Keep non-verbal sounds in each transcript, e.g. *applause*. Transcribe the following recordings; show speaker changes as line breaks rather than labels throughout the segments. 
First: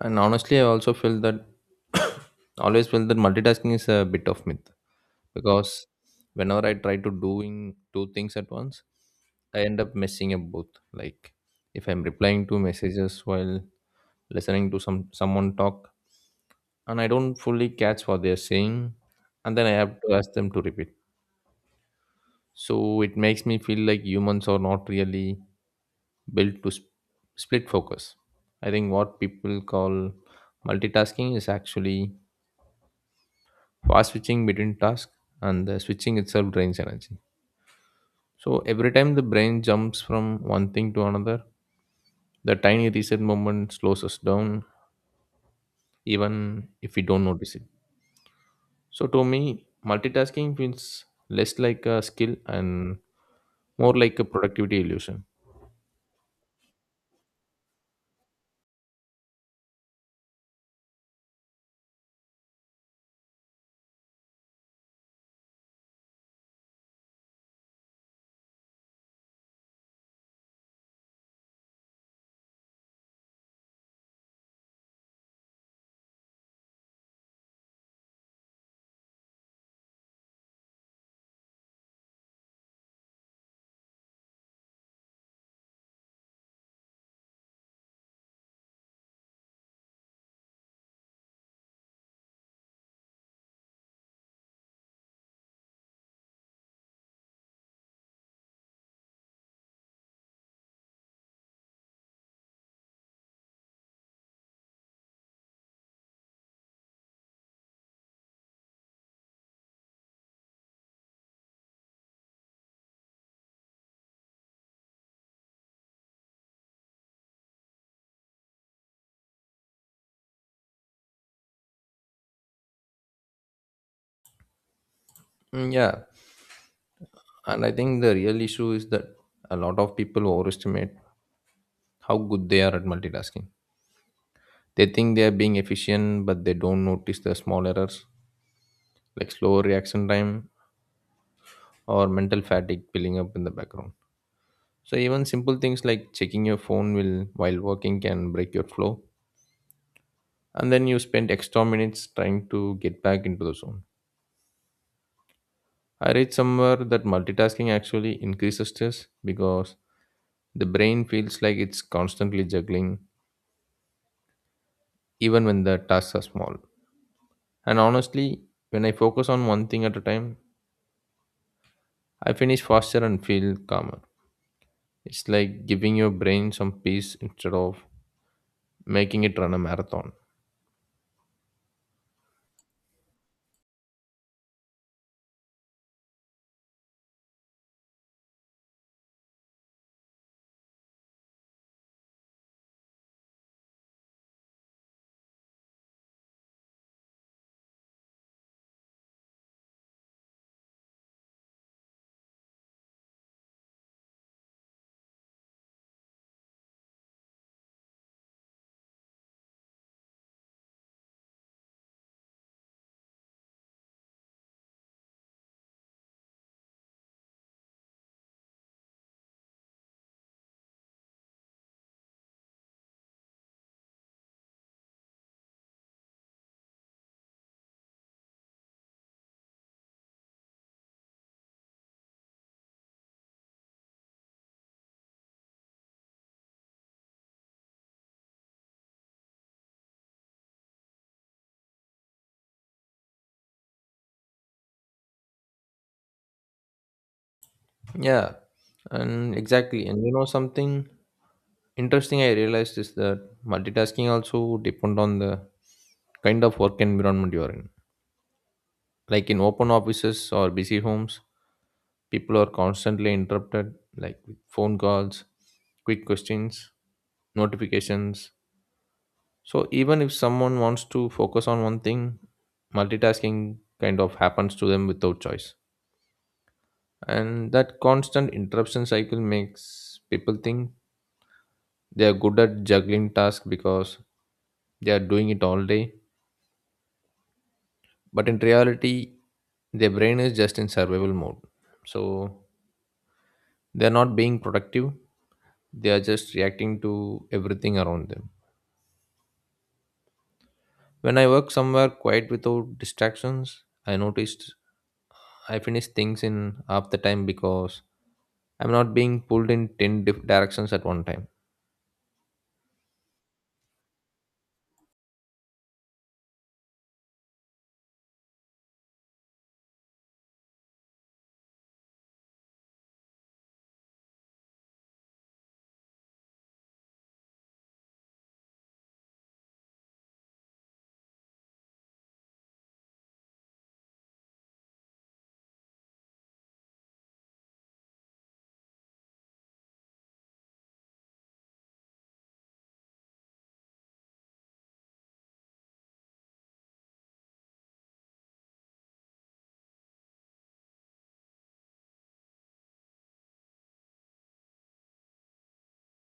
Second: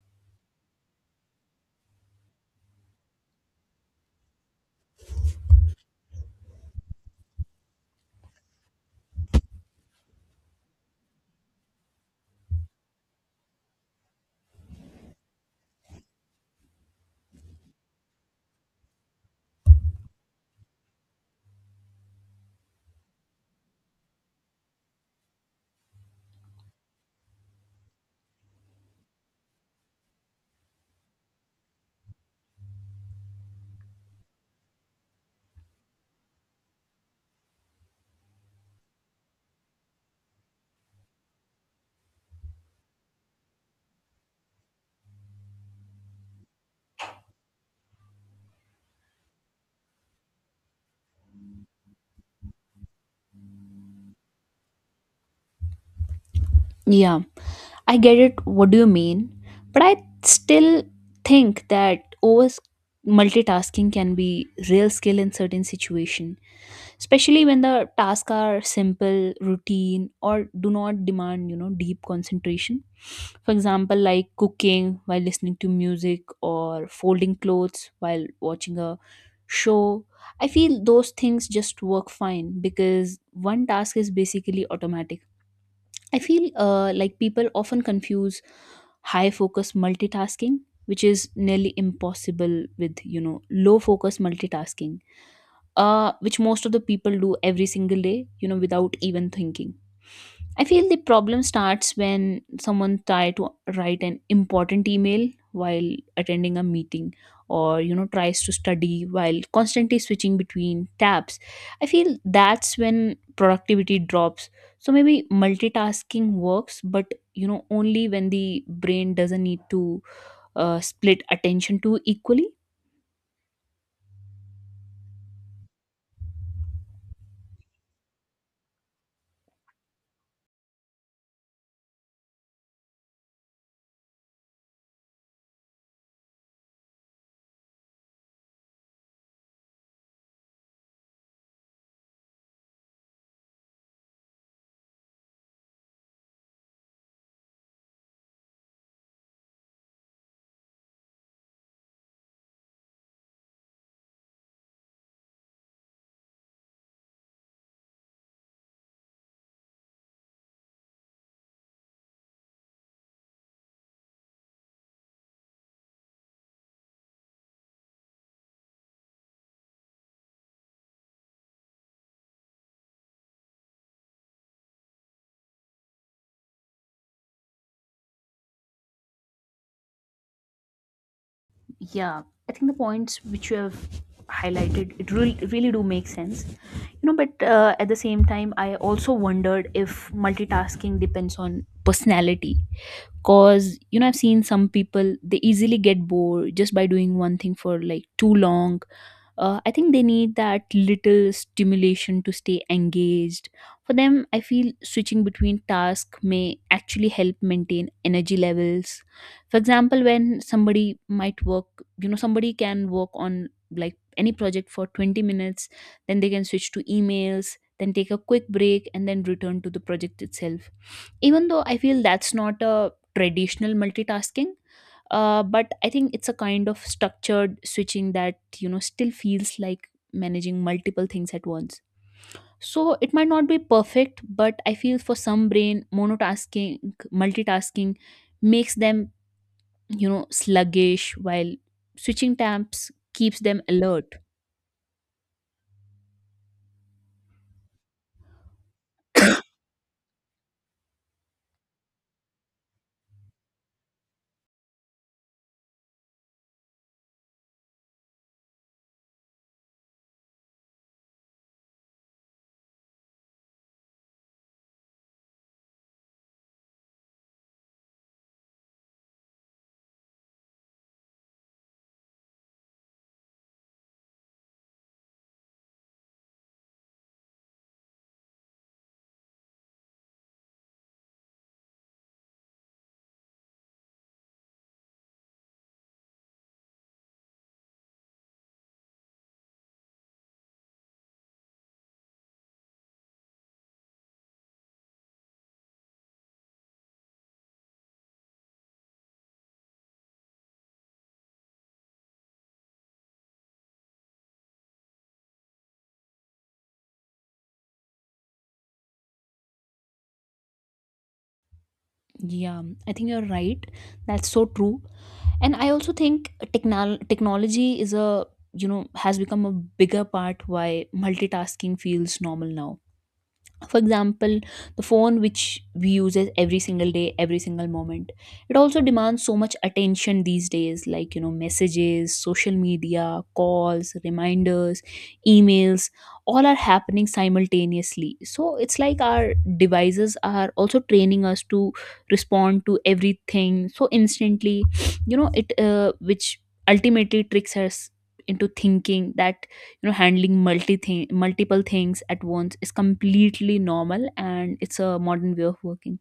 And honestly, I also feel that *coughs* always feel that multitasking is a bit of myth because whenever I try to doing two things at once, I end up messing up both. Like if I'm replying to messages while listening to someone talk, and I don't fully catch what they're saying, and then I have to ask them to repeat. So it makes me feel like humans are not really built to split focus. I think what people call multitasking is actually fast switching between tasks, and the switching itself drains energy. So every time the brain jumps from one thing to another, the tiny reset moment slows us down, even if we don't notice it. So to me, multitasking feels less like a skill and more like a productivity illusion.
Yeah, I get it. What do you mean? But I still think that over multitasking can be real skill in certain situation, especially when the tasks are simple, routine, or do not demand deep concentration. For example, like cooking while listening to music or folding clothes while watching a show. I feel those things just work fine because one task is basically automatic. I feel like people often confuse high focus multitasking, which is nearly impossible, with low focus multitasking, which most of the people do every single day, without even thinking. I feel the problem starts when someone try to write an important email while attending a meeting or tries to study while constantly switching between tabs. I feel that's when productivity drops. So maybe multitasking works but only when the brain doesn't need to split attention too equally.
Mm, yeah, and I think the real issue is that a lot of people overestimate how good they are at multitasking. They think they are being efficient, but they don't notice the small errors like slow reaction time or mental fatigue building up in the background. So even simple things like checking your phone will while working can break your flow, and then you spend extra minutes trying to get back into the zone. I read somewhere that multitasking actually increases stress because the brain feels like it's constantly juggling, even when the tasks are small. And honestly, when I focus on one thing at a time, I finish faster and feel calmer. It's like giving your brain some peace instead of making it run a marathon.
Yeah, I think the points which you have highlighted it really do make sense. You know, but at the same time, I also wondered if multitasking depends on personality. Cause you know, I've seen some people they easily get bored just by doing one thing for like too long. I think they need that little stimulation to stay engaged. For them I feel switching between tasks may actually help maintain energy levels. For example, when somebody might work you know somebody can work on like any project for 20 minutes, then they can switch to emails, then take a quick break and then return to the project itself. Even though I feel that's not a traditional multitasking, but I think it's a kind of structured switching that still feels like managing multiple things at once. So it might not be perfect, but I feel for some brain monotasking multitasking makes them sluggish while switching tabs keeps them alert.
Yeah, and exactly. And you know something interesting I realized is that multitasking also depend on the kind of work environment you are in. Like in open offices or busy homes, people are constantly interrupted, like with phone calls, quick questions, notifications. So even if someone wants to focus on one thing, multitasking kind of happens to them without choice. And that constant interruption cycle makes people think they are good at juggling tasks because they are doing it all day. But in reality, their brain is just in survival mode. So they're not being productive, they are just reacting to everything around them. When I work somewhere quiet without distractions, I noticed I finish things in half the time because I'm not being pulled in 10 directions at one time.
Yeah, I think you're right, that's so true. And I also think technology is a has become a bigger part why multitasking feels normal now. For example, the phone which we use it every single day, every single moment, it also demands so much attention these days, like messages, social media, calls, reminders, emails, all are happening simultaneously. So it's like our devices are also training us to respond to everything so instantly, you know it which ultimately tricks us into thinking that handling multiple things at once is completely normal and it's a modern way of working.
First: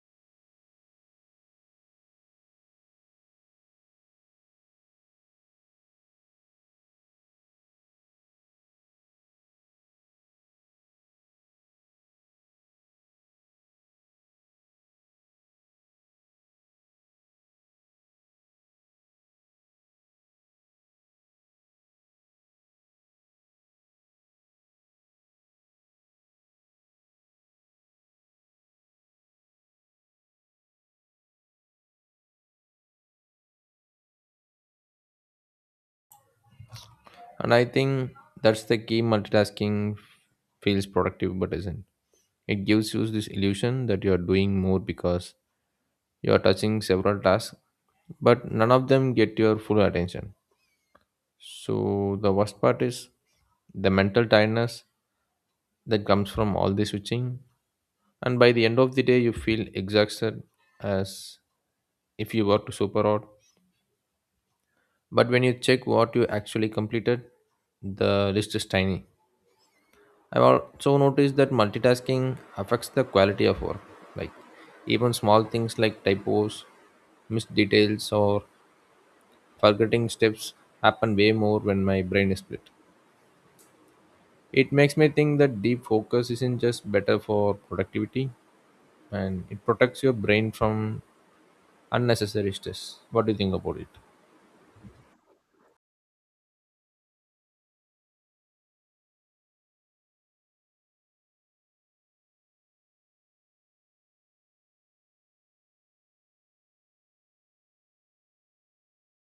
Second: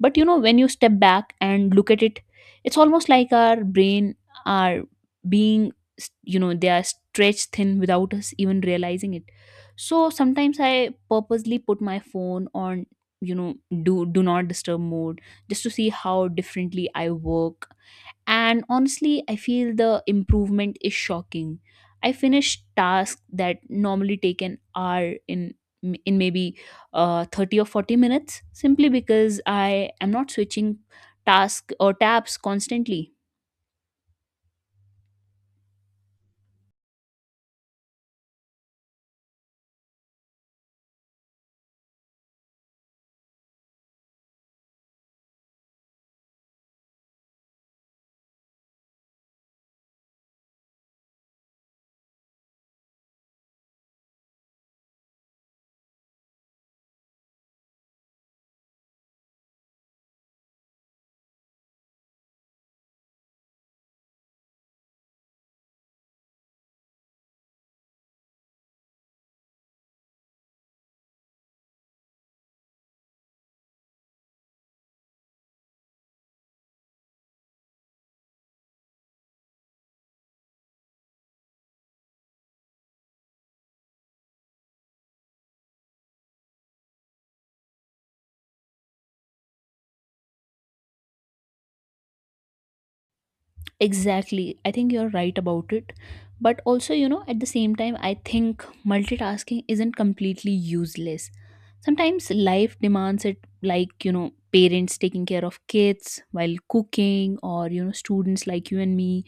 But you know, when you step back and look at it, it's almost like our brain are being they are stretched thin without us even realizing it. So sometimes I purposely put my phone on you know do not disturb mode, just to see how differently I work. And honestly, I feel the improvement is shocking. I finished tasks that normally take an hour in maybe 30 or 40 minutes, simply because I am not switching tasks or tabs constantly.
And I think that's the key. Multitasking feels productive but isn't. It gives you this illusion that you are doing more because you are touching several tasks, but none of them get your full attention. So the worst part is the mental tiredness that comes from all the switching, and by the end of the day you feel exhausted as if you worked super hard, but when you check what you actually completed, the list is tiny. I've also noticed that multitasking affects the quality of work, like even small things like typos, missed details or forgetting steps happen way more when my brain is split. It makes me think that deep focus isn't just better for productivity, and it protects your brain from unnecessary stress. What do you think about it?
Exactly. I think you're right about it. But also, you know, at the same time, I think multitasking isn't completely useless. Sometimes life demands it, like, you know, parents taking care of kids while cooking, or, you know, students like you and me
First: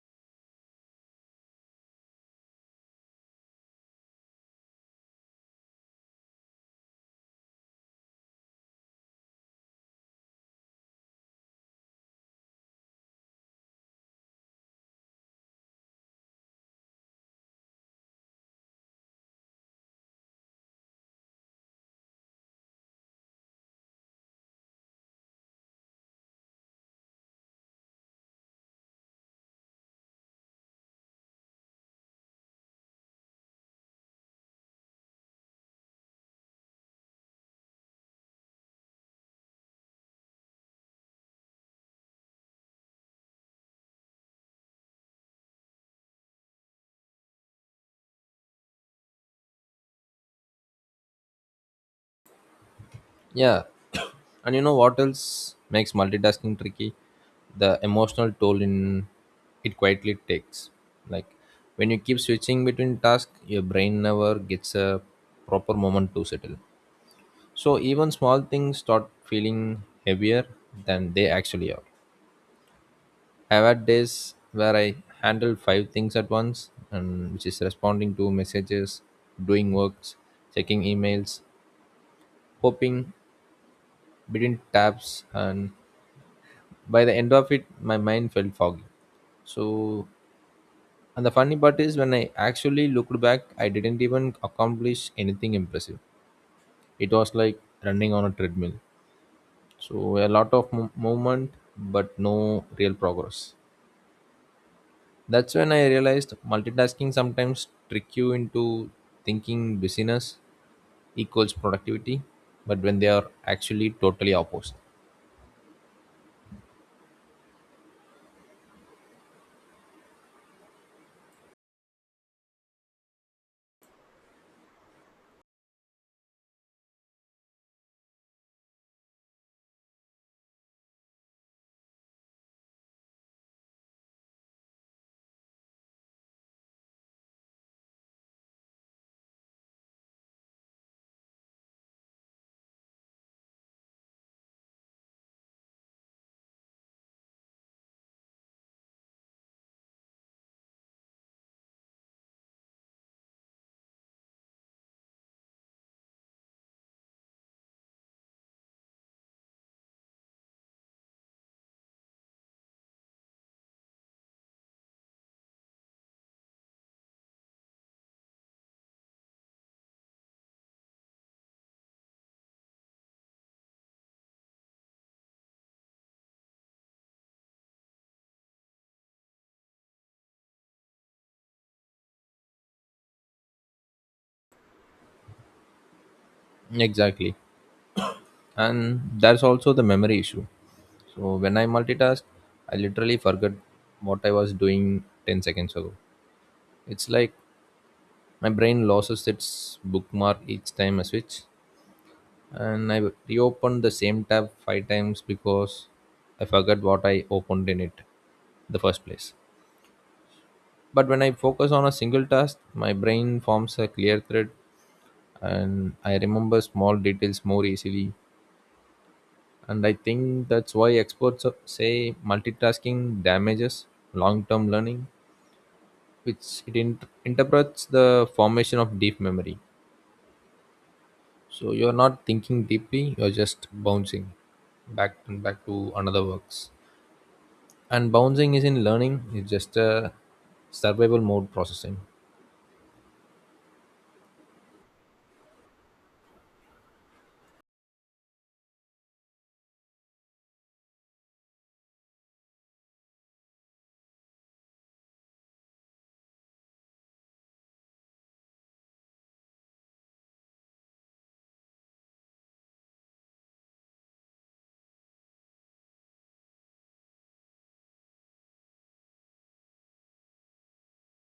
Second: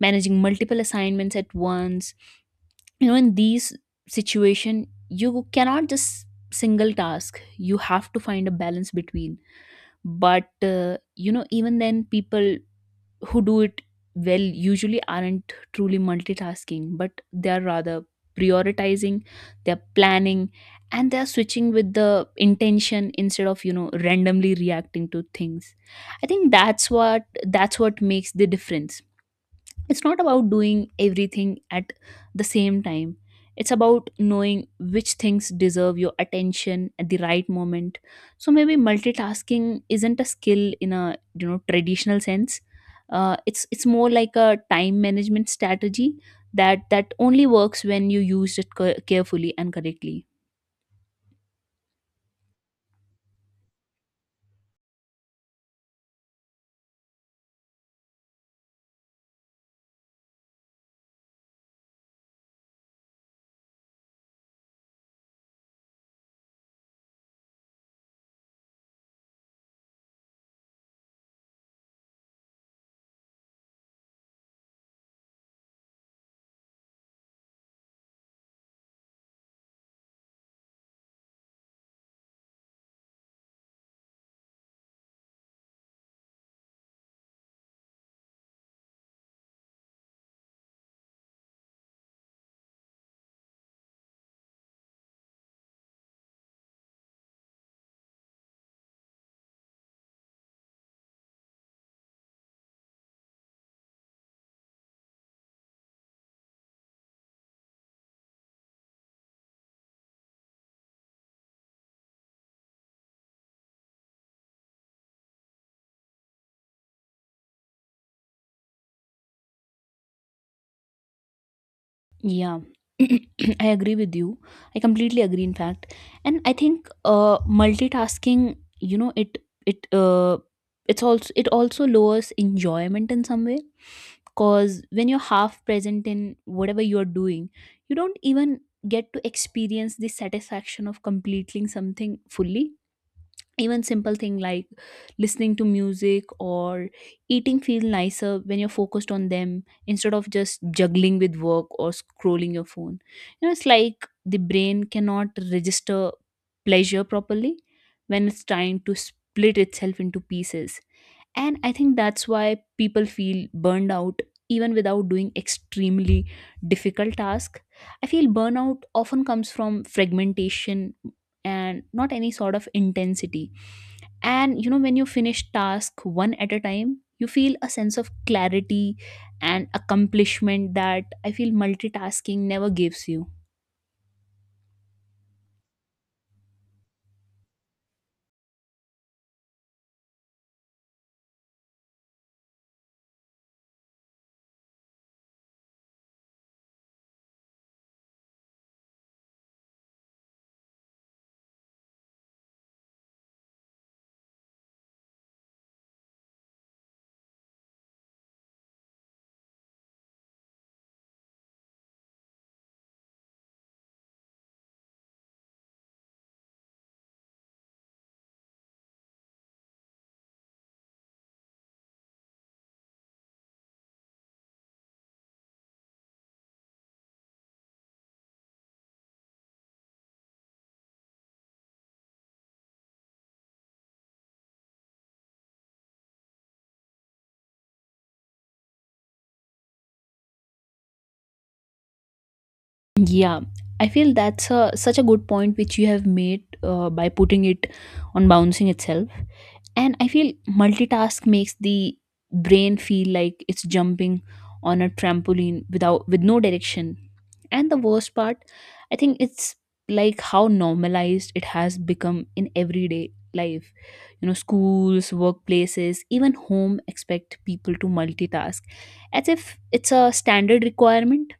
managing multiple assignments at once. You know, in these situation you cannot just single task, you have to find a balance between. But you know, even then people who do it well usually aren't truly multitasking, but they are rather prioritizing, they're planning, and they're switching with the intention instead of randomly reacting to things. I think that's what makes the difference. It's not about doing everything at the same time. It's about knowing which things deserve your attention at the right moment. So maybe multitasking isn't a skill in a traditional sense. It's more like a time management strategy that only works when you use it carefully and correctly.
Yeah. *coughs* And you know what else makes multitasking tricky? The emotional toll in it quietly takes. Like when you keep switching between tasks, your brain never gets a proper moment to settle. So even small things start feeling heavier than they actually are. I've had days where I handle five things at once, and which is responding to messages, doing works, checking emails, hopping between tabs, and by the end of it, my mind felt foggy. So, and the funny part is, when I actually looked back, I didn't even accomplish anything impressive. It was like running on a treadmill. So a lot of movement, but no real progress. That's when I realized multitasking sometimes trick you into thinking busyness equals productivity, but when they are actually totally opposed.
Yeah, *clears throat* I agree with you. I completely agree, in fact. And I think multitasking, you know, it it also lowers enjoyment in some way. Cause when you're half present in whatever you're doing, you don't even get to experience the satisfaction of completing something fully. Even simple thing like listening to music or eating feel nicer when you're focused on them instead of just juggling with work or scrolling your phone. You know, it's like the brain cannot register pleasure properly when it's trying to split itself into pieces. And I think that's why people feel burned out even without doing extremely difficult task. I feel burnout often comes from fragmentation and not any sort of intensity. And you know, when you finish task one at a time, you feel a sense of clarity and accomplishment that I feel multitasking never gives you.
Exactly. And that's also the memory issue. So when I multitask, I literally forget what I was doing 10 seconds ago. It's like my brain loses its bookmark each time I switch, and I reopened the same tab five times because I forgot what I opened in it the first place. But when I focus on a single task, my brain forms a clear thread and I remember small details more easily. And I think that's why experts say multitasking damages long term learning, which it interprets the formation of deep memory. So you're not thinking deeply, you're just bouncing back and back to another works, and bouncing is in learning. It's just a survival mode processing.
Yeah, I feel that's a, such a good point which you have made by putting it on bouncing itself. And I feel multitask makes the brain feel like it's jumping on a trampoline with no direction. And the worst part, I think, it's like how normalized it has become in everyday life. You know, schools, workplaces, even home expect people to multitask as if it's a standard requirement.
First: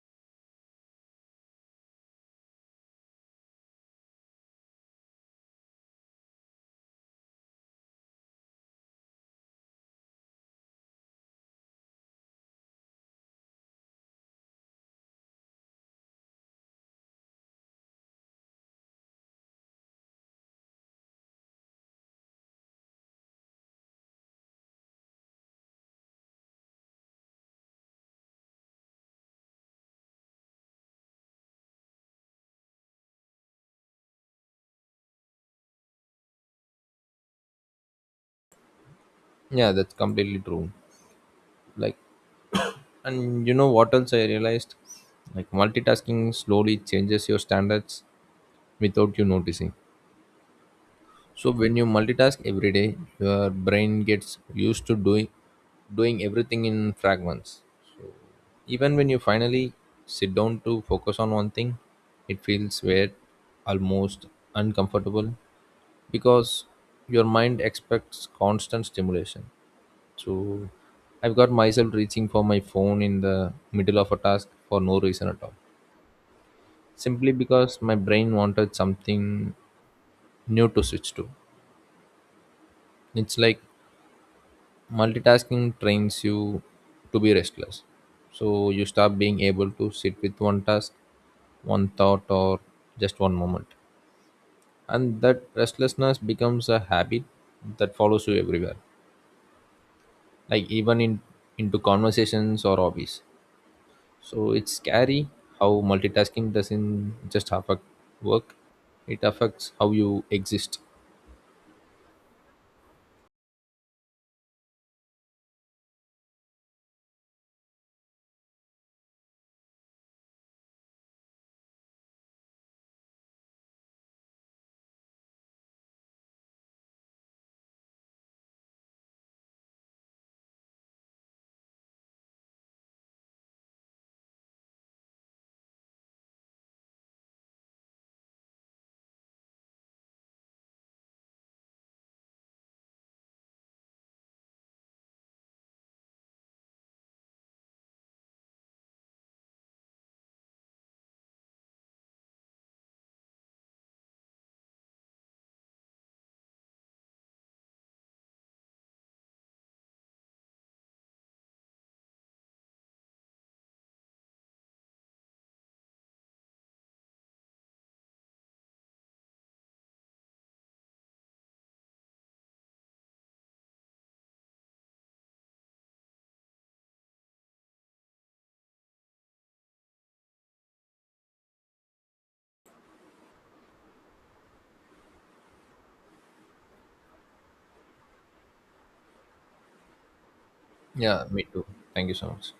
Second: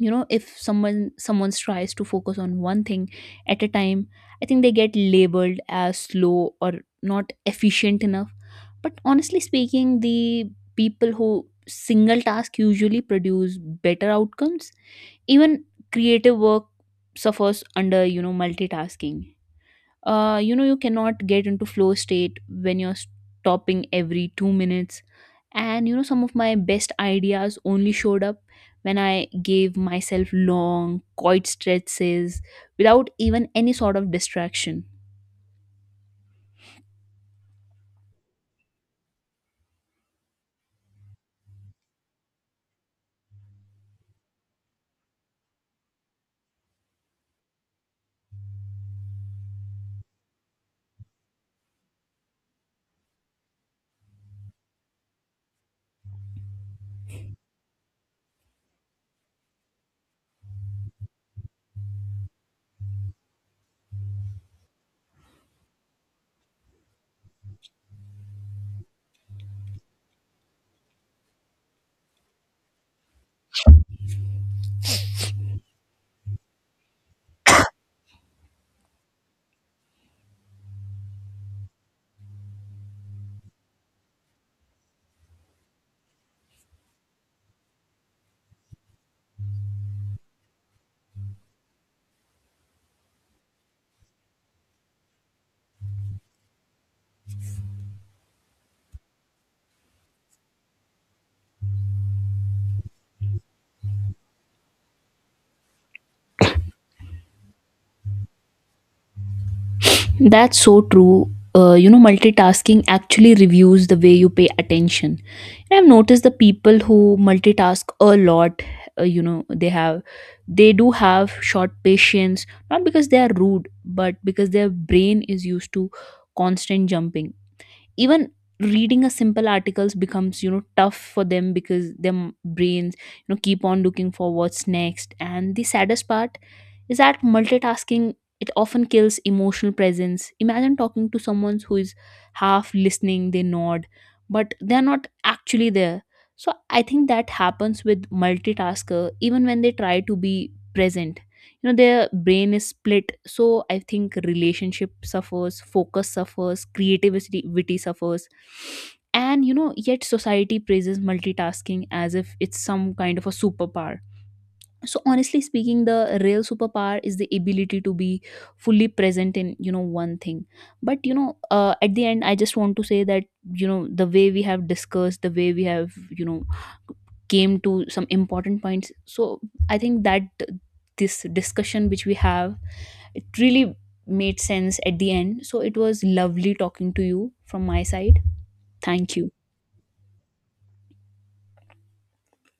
You know, if someone tries to focus on one thing at a time, I think they get labeled as slow or not efficient enough. But honestly speaking, the people who single task usually produce better outcomes. Even creative work suffers under multitasking. You know, you cannot get into flow state when you're stopping every 2 minutes. And you know, some of my best ideas only showed up when I gave myself long quiet stretches without even any sort of distraction.
Yeah, that's completely true. Like, and you know what else I realized, like multitasking slowly changes your standards without you noticing. So when you multitask every day, your brain gets used to doing everything in fragments. So even when you finally sit down to focus on one thing, it feels weird, almost uncomfortable, because your mind expects constant stimulation. So I've got myself reaching for my phone in the middle of a task for no reason at all, simply because my brain wanted something new to switch to. It's like multitasking trains you to be restless, so you stop being able to sit with one task, one thought, or just one moment, and that restlessness becomes a habit that follows you everywhere, like even in into conversations or hobbies. So it's scary how multitasking doesn't just affect work, it affects how you
That's
exist.
so true. You know, multitasking actually reviews the way you pay attention. And I've noticed the people who multitask a lot, you know, they do have short patience, not because they are rude, but because their brain is used to constant jumping. Even reading a simple articles becomes tough for them because their brains keep on looking for what's next. And the saddest part is that multitasking it often kills emotional presence. Imagine talking to someone who is half listening, they nod but they're not actually there. So I think that happens with multitasker even when they try to be present. You know, their brain is split, so I think relationship suffers, focus suffers, creativity suffers. And you know, yet society praises multitasking as if it's some kind of a superpower. So honestly speaking, the real superpower is the ability to be fully present in one thing. But you know, at the end I just want to say that, you know, the way we have discussed, the way we have came to some important points, so I think that this discussion which we have, it really made sense at the end. So it was lovely talking to you from my side. Thank you.
Yeah, me too. Thank you so much.